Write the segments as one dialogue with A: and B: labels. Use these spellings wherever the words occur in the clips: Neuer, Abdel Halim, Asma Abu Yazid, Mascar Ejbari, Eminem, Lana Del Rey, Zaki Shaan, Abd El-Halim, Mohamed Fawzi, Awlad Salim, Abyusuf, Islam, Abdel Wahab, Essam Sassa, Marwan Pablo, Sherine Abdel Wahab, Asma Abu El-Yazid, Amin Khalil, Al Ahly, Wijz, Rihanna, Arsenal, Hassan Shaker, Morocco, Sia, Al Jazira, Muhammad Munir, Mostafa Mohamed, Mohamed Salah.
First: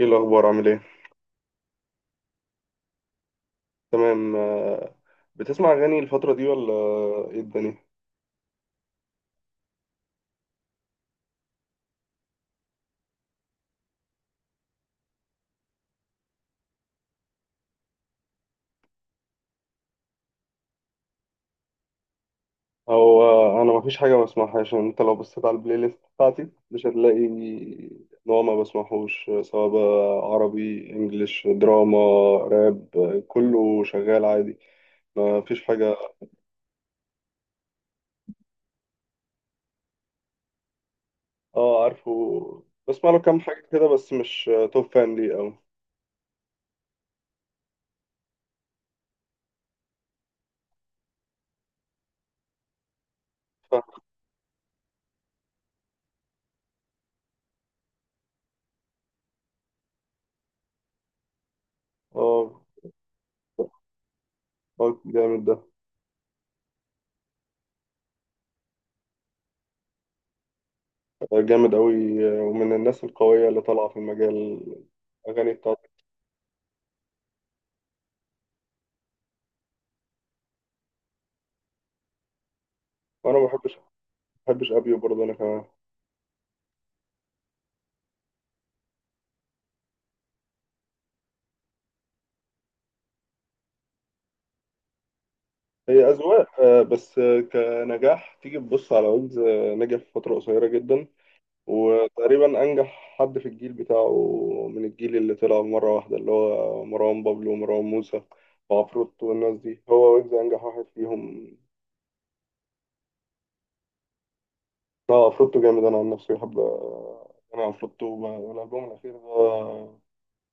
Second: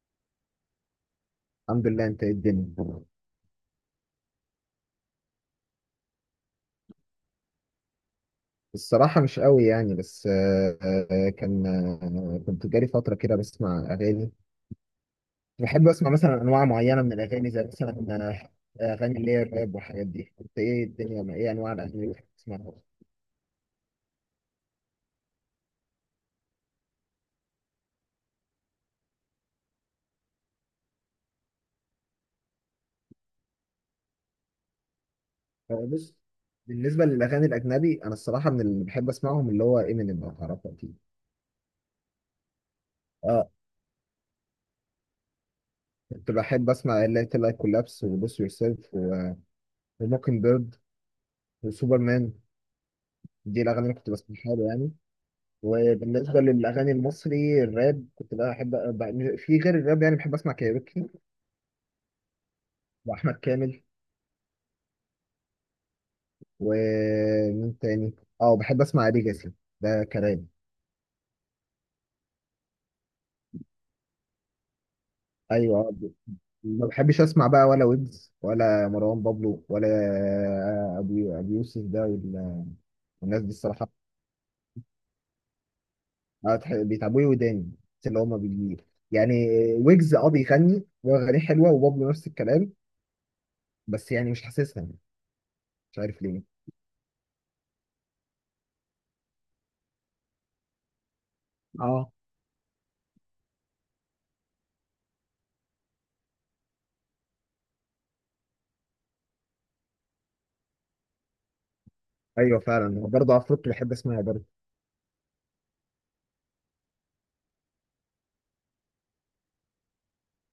A: ايه الاخبار؟ عامل ايه؟
B: الحمد لله. انت ايه الدنيا؟
A: تمام بتسمع اغاني الفتره دي ولا؟ ايه الدنيا؟
B: الصراحه مش قوي يعني. بس آه، آه، كان آه، كنت جالي فتره كده بسمع اغاني. بحب اسمع مثلا انواع معينه من الاغاني، زي مثلا اغاني اللي هي الراب والحاجات دي. انت ايه الدنيا؟ ايه انواع الاغاني اللي بتحب تسمعها؟
A: هو انا مفيش حاجه ما بسمعهاش يعني، انت لو بصيت على البلاي ليست بتاعتي مش هتلاقي نوع ما بسمعهوش، سواء بقى عربي انجليش دراما راب، كله شغال عادي، مفيش حاجه.
B: بص، بالنسبه للاغاني الاجنبي انا الصراحه من اللي بحب اسمعهم اللي هو امينيم، لو تعرفه اكيد.
A: اه عارفه، بسمع له كام
B: اه،
A: حاجه كده بس مش توب فان ليه أوي.
B: كنت بحب اسمع اللي هي لايك كولابس، وبوس يور سيلف، وموكن بيرد، وسوبرمان. دي الاغاني اللي
A: فاهم.
B: كنت بسمعها له يعني. وبالنسبة للأغاني المصري الراب كنت بقى أحب. بقى في غير الراب يعني بحب أسمع كايروكي،
A: اه،
B: وأحمد كامل،
A: جامد ده.
B: ومين تاني؟ أه، بحب أسمع ليجاسي، ده كلام.
A: جامد قوي، ومن الناس القويه اللي طالعه في المجال، الاغاني.
B: أيوه آه، ما بحبش أسمع بقى ولا ويجز ولا مروان بابلو ولا أبي يوسف ده
A: وانا
B: والناس
A: ما
B: دي
A: بحبش،
B: الصراحة.
A: ابيو برضه انا كمان.
B: بيتعبوا لي وداني، بس اللي هما بي يعني. ويجز أه بيغني وأغانيه حلوة، وبابلو نفس الكلام، بس يعني مش حاسسها. مش
A: هي
B: عارف ليه.
A: اذواق، بس كنجاح تيجي تبص على ويجز، نجح في فتره قصيره جدا،
B: اه،
A: وتقريبا انجح حد في الجيل بتاعه، من الجيل اللي طلع مره واحده اللي هو مروان بابلو ومروان موسى وعفروتو والناس دي، هو ويجز انجح واحد فيهم.
B: ايوه فعلا، برضه افروت بحب اسمعها برضه.
A: ده عفروتو جامد، انا عن نفسي بحب، انا عفروتو والالبوم الاخير ده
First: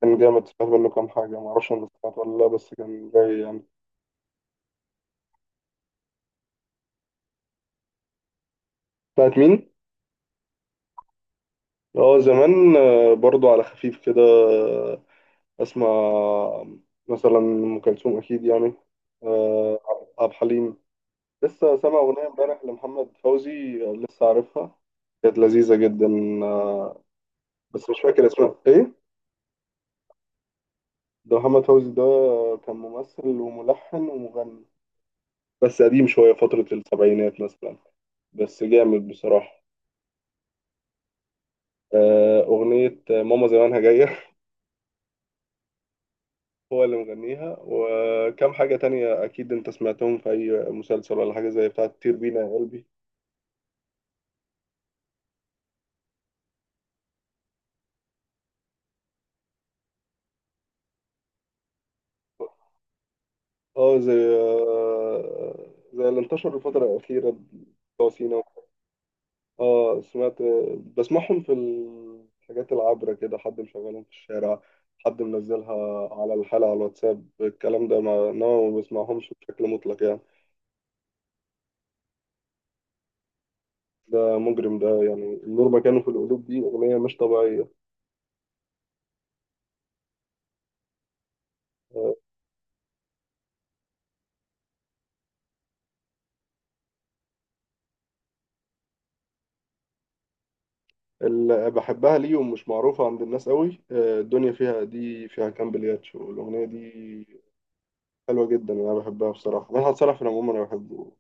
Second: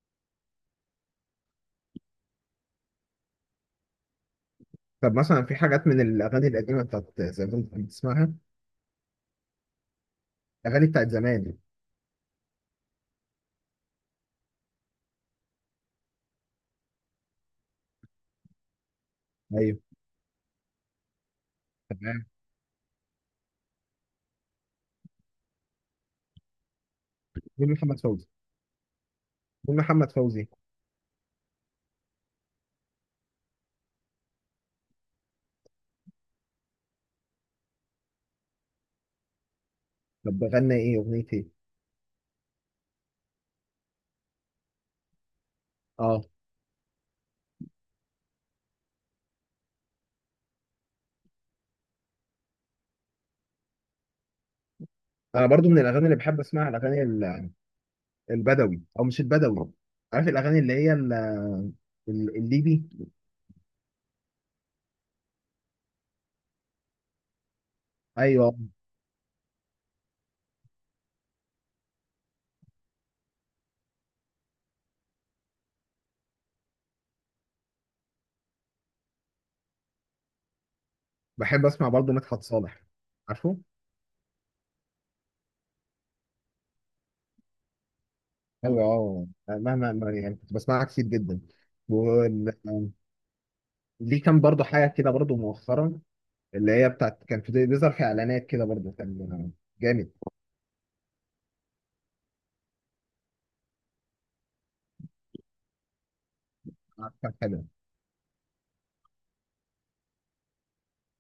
A: كان جامد، سمعت منه كام حاجه، ما اعرفش انا سمعت ولا لا، بس كان جاي يعني.
B: طب مثلا في حاجات من الاغاني القديمه بتاعت زمان كنت بتسمعها؟
A: بتاعت مين؟
B: اغاني بتاعت زمان.
A: اه زمان، برضو على خفيف كده، اسمع، مثلا ام كلثوم اكيد يعني،
B: ايوه.
A: آه، عبد الحليم. لسه سامع
B: تمام.
A: اغنيه امبارح لمحمد فوزي، لسه عارفها، كانت لذيذه جدا، آه،
B: مين
A: بس
B: محمد
A: مش فاكر
B: فوزي؟
A: اسمها ايه.
B: مين محمد فوزي؟
A: ده محمد فوزي ده كان ممثل وملحن ومغني، بس قديم شويه، فتره السبعينات مثلا، بس جامد بصراحه.
B: طب بغنى ايه؟ اغنيه ايه؟
A: اغنيه ماما زمانها جايه،
B: اه،
A: هو اللي مغنيها، وكم حاجة تانية أكيد أنت سمعتهم في أي مسلسل ولا حاجة، زي بتاعة طير بينا يا قلبي.
B: انا برضه من الاغاني اللي بحب اسمعها الاغاني البدوي، او مش البدوي. عارف الاغاني اللي هي الليبي؟
A: اه، زي زي اللي انتشر الفترة الأخيرة بتوع سينا.
B: ايوه.
A: اه سمعت، بسمعهم في الحاجات العابرة كده، حد مشغلهم في الشارع، حد منزلها على الحالة على الواتساب الكلام ده، ما إنما ما بسمعهمش بشكل مطلق يعني.
B: بحب اسمع برضه مدحت صالح، عارفه؟
A: ده مجرم ده، يعني النور مكانه في القلوب دي أغنية مش طبيعية.
B: ايوه، اه، مهما ما- يعني كنت بسمعها كتير جدا.
A: آه،
B: وليه كان برضه حاجه كده برضه مؤخرا، اللي هي بتاعت كان في بيظهر في اعلانات كده برضه، كان جامد.
A: اللي بحبها ليهم مش معروفة عند الناس قوي، الدنيا فيها، دي فيها كام بلياتشو، الأغنية
B: عارف، كان
A: دي
B: حلو.
A: حلوة جدا، أنا بحبها بصراحة. مدحت صالح في العموم أنا بحبه،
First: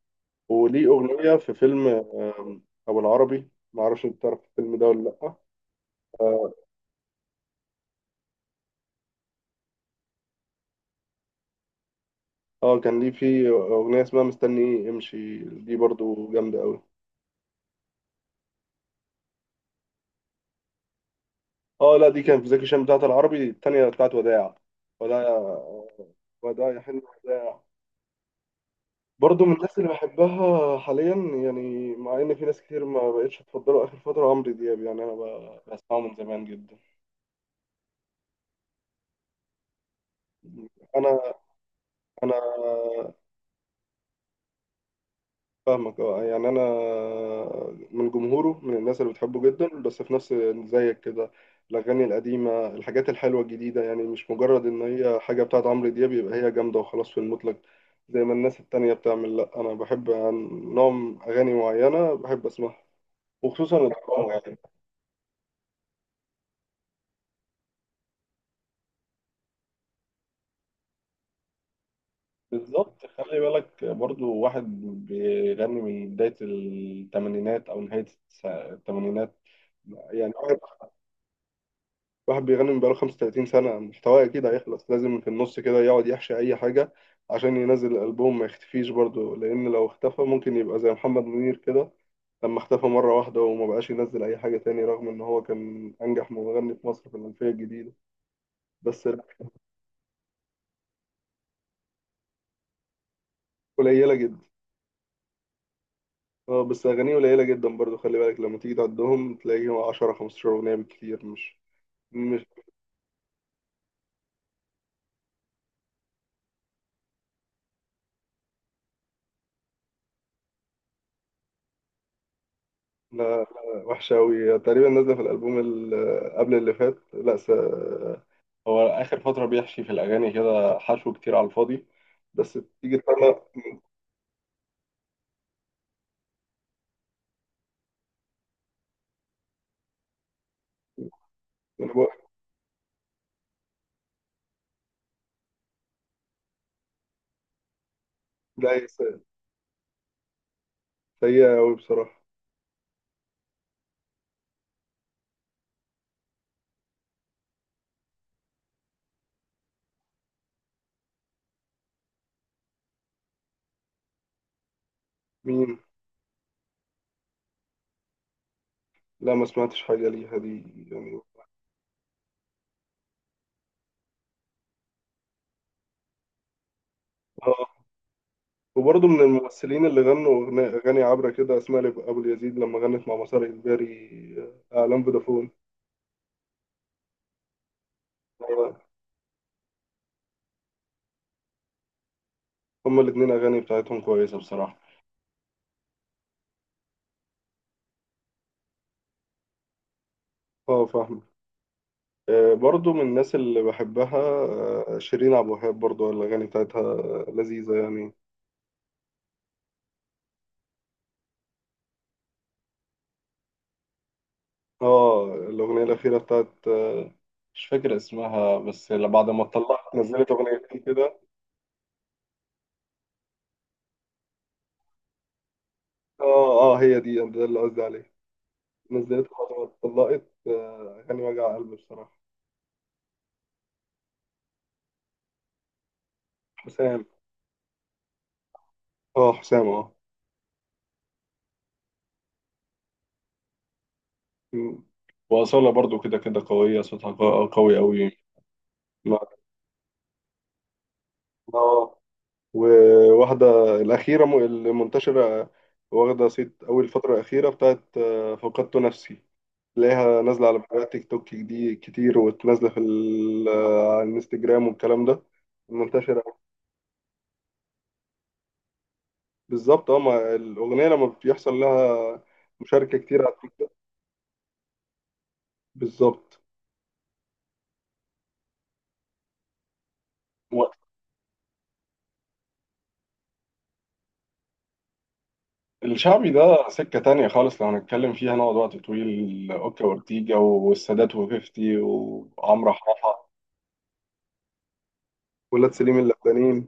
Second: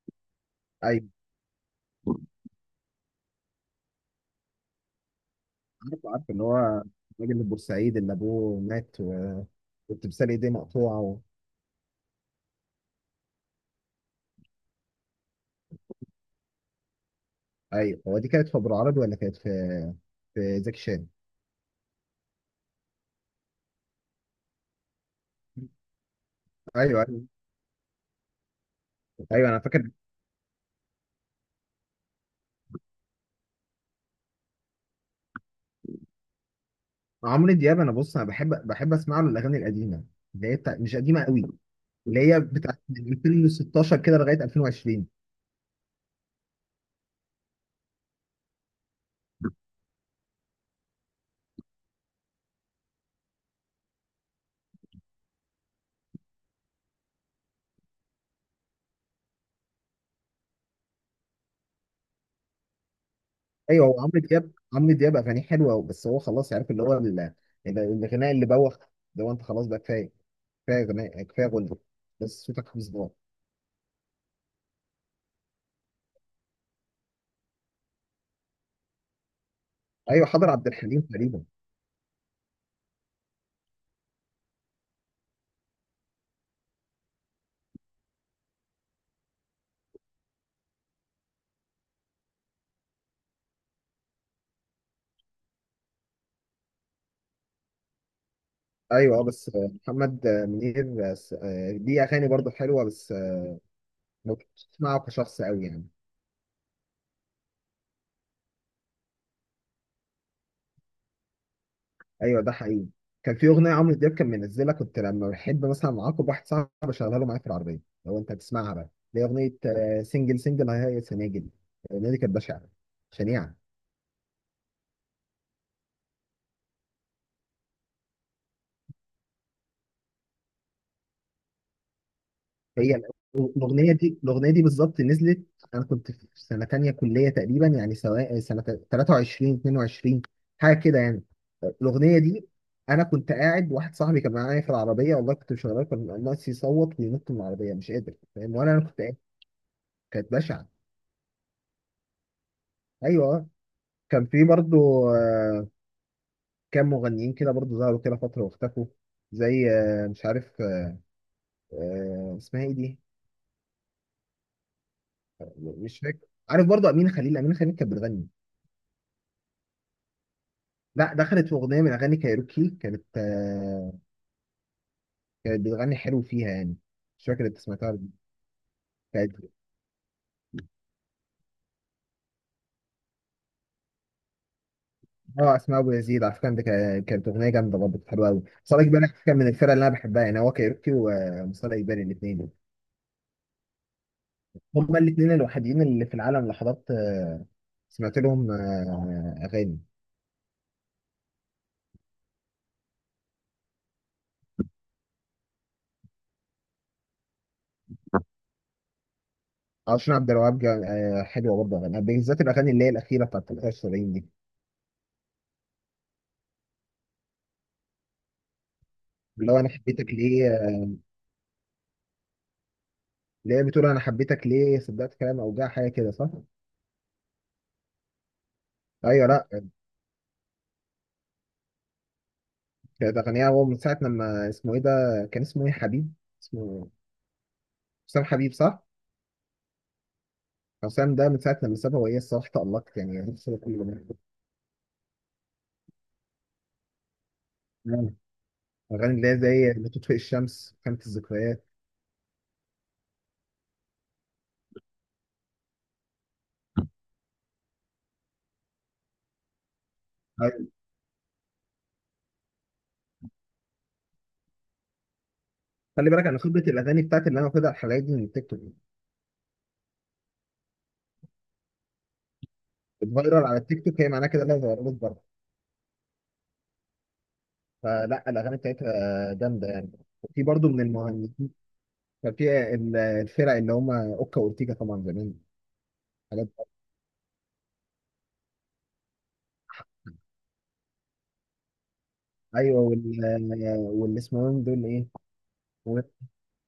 A: وليه
B: ايوه،
A: أغنية في فيلم أبو العربي، معرفش أنت تعرف الفيلم ده ولا لأ.
B: عارف، عارف، اللي
A: اه،
B: هو الراجل البورسعيد اللي ابوه مات والتمثال ايديه مقطوعه و...
A: كان ليه في أغنية اسمها مستني إيه امشي، دي برضو جامدة قوي.
B: ايوه، هو دي كانت في ابو العربي ولا كانت في في زكي شان؟
A: اه لا، دي كان في زكي شان، بتاعت العربي التانية بتاعت وداع، وداع، وداع يا حلو
B: ايوه، ايوه.
A: وداع. برضو
B: ايوه،
A: من
B: انا
A: الناس اللي
B: فاكر.
A: بحبها حاليا، يعني مع ان في ناس كتير ما بقتش تفضله اخر فتره عمرو دياب، يعني انا بسمعه من زمان جدا.
B: عمرو دياب انا بص، انا بحب اسمع له الاغاني القديمه، اللي هي بتاع... مش قديمه
A: انا،
B: قوي،
A: انا
B: اللي هي بتاعت من 2016 كده لغايه 2020.
A: فاهمك، اه يعني انا من جمهوره، من الناس اللي بتحبه جدا، بس في نفس، زيك كده، الاغاني القديمه الحاجات الحلوه الجديده، يعني مش مجرد ان هي حاجه بتاعت عمرو دياب يبقى هي جامده وخلاص في المطلق، زي ما الناس التانية بتعمل. لا انا بحب نوع اغاني معينه بحب اسمعها، وخصوصا
B: ايوه، هو عمرو
A: الدراما.
B: دياب، عمرو دياب اغانيه حلوه، بس هو خلاص عارف اللي هو الغناء اللي بوخ ده، هو انت خلاص بقى، كفايه، كفايه غناء، كفايه غنى. بس صوتك خمس
A: بالظبط،
B: دقايق.
A: خلي بالك برضو، واحد بيغني من بداية الثمانينات أو نهاية الثمانينات،
B: ايوه،
A: يعني
B: حضر
A: واحد،
B: عبد الحليم تقريبا.
A: واحد بيغني من بقاله 35 سنة، محتواه أكيد هيخلص، لازم في النص كده يقعد يحشي أي حاجة عشان ينزل الألبوم ما يختفيش برضو، لأن لو اختفى ممكن يبقى زي محمد منير كده لما اختفى مرة واحدة وما بقاش ينزل أي حاجة تاني، رغم إن هو كان أنجح مغني في مصر في الألفية الجديدة. بس،
B: ايوه آه، بس آه، محمد آه، منير آه، س- آه، ليه اغاني برضه حلوه بس آه،
A: قليلة
B: ما
A: جدا.
B: كنتش بسمعه كشخص قوي يعني.
A: اه، بس اغانيه قليله جدا برضو، خلي بالك لما تيجي تعدهم تلاقيهم 10 15 اغنيه بالكتير، مش
B: ايوه،
A: مش
B: ده حقيقي. كان في اغنيه عمرو دياب كان منزلها، كنت لما بحب مثلا اعاقب واحد صاحبي بشغلها له معايا في العربيه. لو انت هتسمعها بقى، اللي هي اغنيه سنجل سنجل هاي هاي سناجل. الاغنيه دي كانت بشعه،
A: لا لا،
B: شنيعه.
A: وحشه قوي، تقريبا نازله في الالبوم اللي قبل اللي فات، لا س... هو اخر فتره بيحشي في الاغاني كده حشو كتير على الفاضي، بس تيجي
B: هي
A: تسمع.
B: الاغنيه دي الاغنيه دي بالظبط نزلت، انا كنت في سنه تانية كليه تقريبا، يعني سواء سنه 23 22، حاجه كده يعني.
A: من هو-
B: الاغنيه دي انا كنت قاعد، واحد صاحبي كان معايا في العربيه، والله كنت مشغلها كان ناقص يصوت وينط من العربيه مش قادر، فاهم ولا؟ انا
A: لا
B: كنت قاعد.
A: س-
B: كانت بشعه.
A: سيئه قوي بصراحه.
B: ايوه آه. كان في برضو كام مغنيين كده برضو ظهروا كده فتره واختفوا، زي مش عارف اسمها ايه دي،
A: مين؟
B: مش فاكر. عارف برضو امين خليل؟ امين خليل كانت بتغني،
A: لا ما سمعتش حاجه ليها دي
B: لا
A: يعني.
B: دخلت في اغنيه من اغاني كايروكي، كانت آه، كانت بتغني حلو فيها يعني. مش فاكر انت
A: اه،
B: سمعتها ولا لأ.
A: وبرضه من
B: كانت
A: الممثلين اللي غنوا اغاني عبره كده، اسماء ابو اليزيد لما غنت مع مسار اجباري، اعلان فودافون.
B: اه، اسماء ابو يزيد على فكره دي كانت اغنيه جامده، برضه كانت حلوه قوي. صالح جبالي على فكرة كان من الفرق اللي انا بحبها يعني، هو كايروكي ومصطفى جبالي الاثنين.
A: هما الاتنين أغاني بتاعتهم كويسة بصراحة.
B: هما الاثنين الوحيدين اللي في العالم اللي حضرت آه، سمعت لهم آه اغاني.
A: اه فاهم، برضو من الناس اللي بحبها، شيرين عبد الوهاب، برضو الأغاني بتاعتها لذيذة يعني.
B: عشان عبد الوهاب جا- آه، حلوه برضه اغاني، بالذات الاغاني اللي هي الاخيره بتاعت 73 دي،
A: اه، الأغنية الأخيرة بتاعت، مش فاكر اسمها، بس اللي بعد ما
B: اللي هو انا
A: اتطلقت
B: حبيتك
A: نزلت
B: ليه.
A: أغنيتين كده.
B: اللي هي بتقول انا حبيتك ليه صدقت كلام اوجاع حاجه كده، صح؟
A: اه اه، هي دي، ده اللي قصدي عليه،
B: ايوه.
A: نزلت
B: لا
A: بعد ما اتطلقت، أغاني وجع قلب بصراحة.
B: كانت أغنية، هو من ساعة لما اسمه إيه ده، كان اسمه إيه؟ حبيب اسمه؟
A: حسام،
B: حسام حبيب، صح؟
A: اه حسام اه.
B: حسام ده من ساعة لما سابها وهي الصراحة تألقت، يعني نفسي كل جميل.
A: م. وأصالة برضو كده كده قوية، صوتها قوي
B: مم.
A: أوي.
B: أغاني
A: ما-
B: اللي هي زي لا تطفئ الشمس، خانة الذكريات.
A: اه، وواحدة الأخيرة المنتشرة، واخدة صيت أول فترة الأخيرة بتاعت، فقدت نفسي، تلاقيها نازلة على
B: أيوة.
A: فيديوهات تيك توك دي كتير، وتنازلة في على الانستجرام والكلام ده،
B: خلي
A: منتشرة.
B: بالك أنا خبرة الأغاني بتاعتي اللي أنا واخدها الحلقات دي من التيك توك.
A: بالظبط اه، ما الأغنية لما بيحصل لها مشاركة كتير على
B: الفايرال
A: التيك
B: على
A: توك.
B: التيك توك هي معناها كده إنها اتغيرت بره.
A: بالظبط.
B: فلا الأغاني بتاعتها جامدة يعني. في برضه
A: و-
B: من المهندسين، كان في الفرق اللي هم أوكا وأورتيجا طبعا زمان.
A: الشعبي
B: حاجات-
A: ده سكة تانية خالص، لو هنتكلم فيها نقعد وقت طويل. أوكا وأورتيجا والسادات وفيفتي وعمرو
B: أيوه وال
A: حاحة،
B: واللي اسمهم دول إيه؟
A: ولاد سليم اللبنانيين،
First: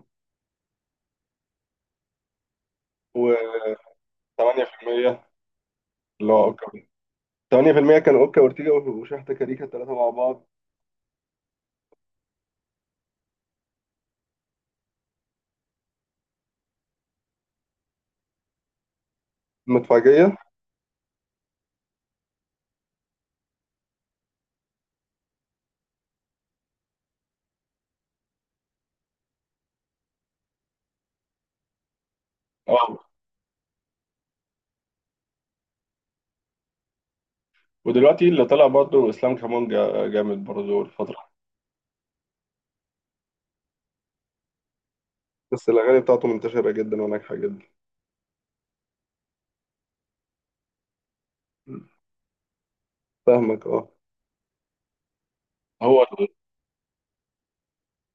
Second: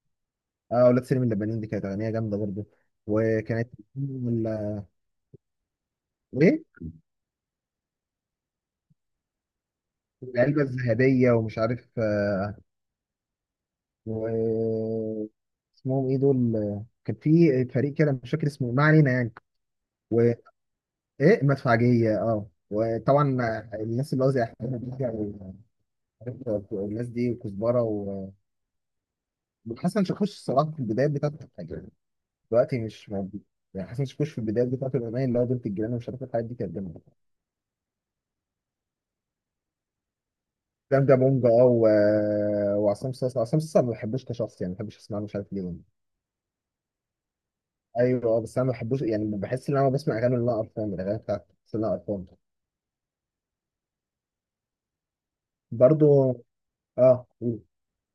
B: اه، اولاد سليم اللبنانيين، دي كانت اغنيه جامده برضه. وكانت وال-
A: و8% اللي هو
B: وايه،
A: اوكا. 8% كان اوكا اورتيجا وشحتة كاريكا، الثلاثه مع بعض.
B: العلبه الذهبيه، ومش عارف آه، و اسمهم ايه دول، كان في فريق كده مش فاكر اسمه، ما علينا يعني.
A: مدفعجيه،
B: وايه، مدفعجيه، اه. وطبعا الناس اللي قصدي احمد مكي عارف الناس دي، وكزبره وحسن شاكوش الصراحه في البدايات بتاعت الحاجه، دلوقتي
A: اه.
B: مش موجود. يعني حسن شاكوش في البدايات بتاعت الاغنيه اللي هو بنت الجيران ومش عارف الحاجات دي كانت جامده.
A: ودلوقتي اللي طلع برضه اسلام كمان جامد برضه
B: ده
A: الفترة،
B: بونج اه وعصام صاصا. عصام صاصا ما بحبوش كشخص يعني، ما بحبش اسمع له مش عارف ليه.
A: بس الاغاني بتاعته منتشره جدا وناجحه جدا.
B: ايوه اه، بس انا ما بحبوش يعني، بحس ان انا بسمع اغاني اللي انا قرفان من الاغاني بتاعت بس اللي انا قرفان
A: فاهمك اه. هو ال-
B: برضه. اه،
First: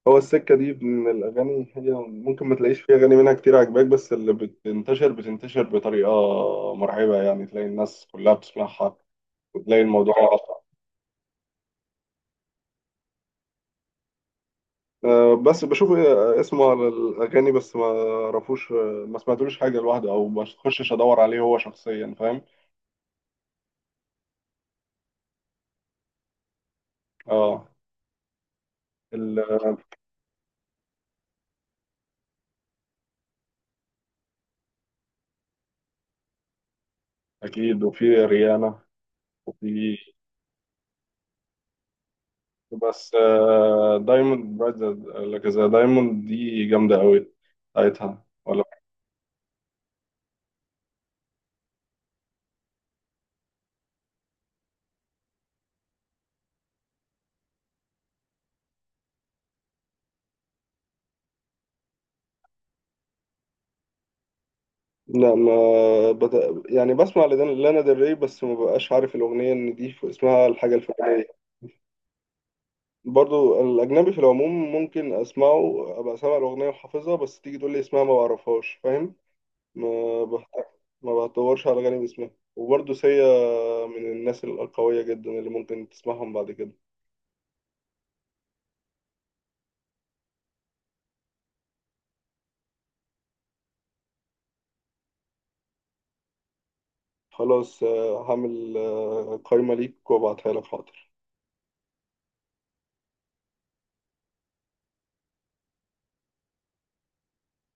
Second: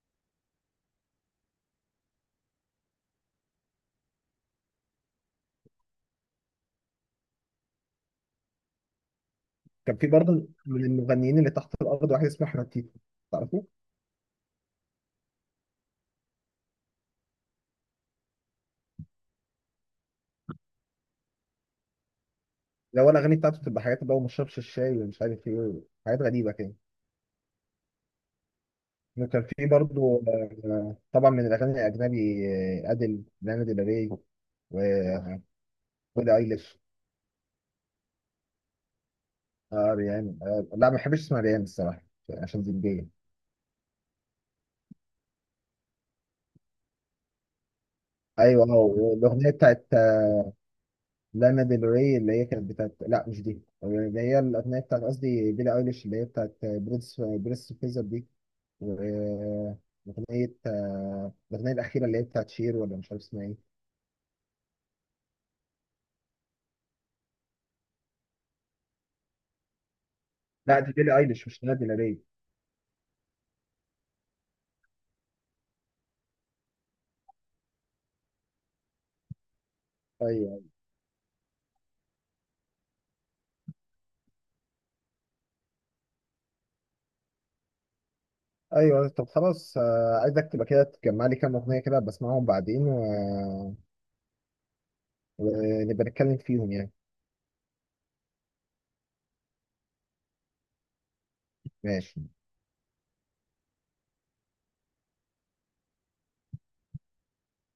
A: هو السكه دي من الاغاني، هي ممكن ما تلاقيش فيها اغاني منها كتير عجباك، بس اللي بتنتشر بتنتشر بطريقه مرعبه، يعني تلاقي الناس كلها بتسمعها وتلاقي
B: كان في
A: الموضوع.
B: برضه من المغنيين اللي تحت الارض واحد اسمه احمد تيتو، تعرفه؟
A: بس بشوف اسمه على الأغاني، بس ما اعرفوش، ما سمعتلوش حاجة لوحده، أو ما تخشش أدور عليه هو شخصيا، فاهم.
B: لو الاغاني بتاعته بتبقى حاجات بقى، وما شربش الشاي ومش عارف ايه، حاجات غريبه كده.
A: اه، ال-
B: وكان في برضه طبعا من الاغاني الاجنبي، ادل لانا ديل ري، و وبيلي ايليش.
A: أكيد، وفي ريانا،
B: اه
A: وفي،
B: ريان، آه لا ما بحبش اسمها ريان الصراحه، يعني عشان زنجيه.
A: بس دايموند برايت، لك زي دايموند دي جامدة أوي، بتاعتها ولا؟
B: ايوه، هو الاغنيه بتاعت لانا ديل ري اللي هي كانت بتاعت، لا مش دي، اللي هي الاغنيه بتاعت، قصدي بيلي ايليش، اللي هي بتاعت بريس بريس فيزر دي، واغنيه الاغنيه الاخيره اللي هي بتاعت شير، ولا مش عارف اسمها ايه.
A: لا ما بت... يعني بسمع لانا ديل ري، بس ما ببقاش عارف الأغنية إن دي اسمها الحاجة
B: لا دي بيلي
A: الفلانية.
B: ايليش مش لانا ديل ري.
A: برضو الأجنبي في العموم ممكن أسمعه أبقى سامع الأغنية وحافظها، بس تيجي تقول لي اسمها ما بعرفهاش فاهم. ما بحت...
B: ايوه،
A: ما بتطورش على جانب اسمها. وبرضو سيا، من الناس القوية جدا اللي ممكن تسمعهم بعد كده.
B: ايوه. طب خلاص، عايزك تبقى كده تجمع لي كام اغنيه كده بسمعهم بعدين ونبقى نتكلم فيهم يعني.
A: خلاص، هعمل قايمة ليك وأبعتها لك، حاضر.
B: ماشي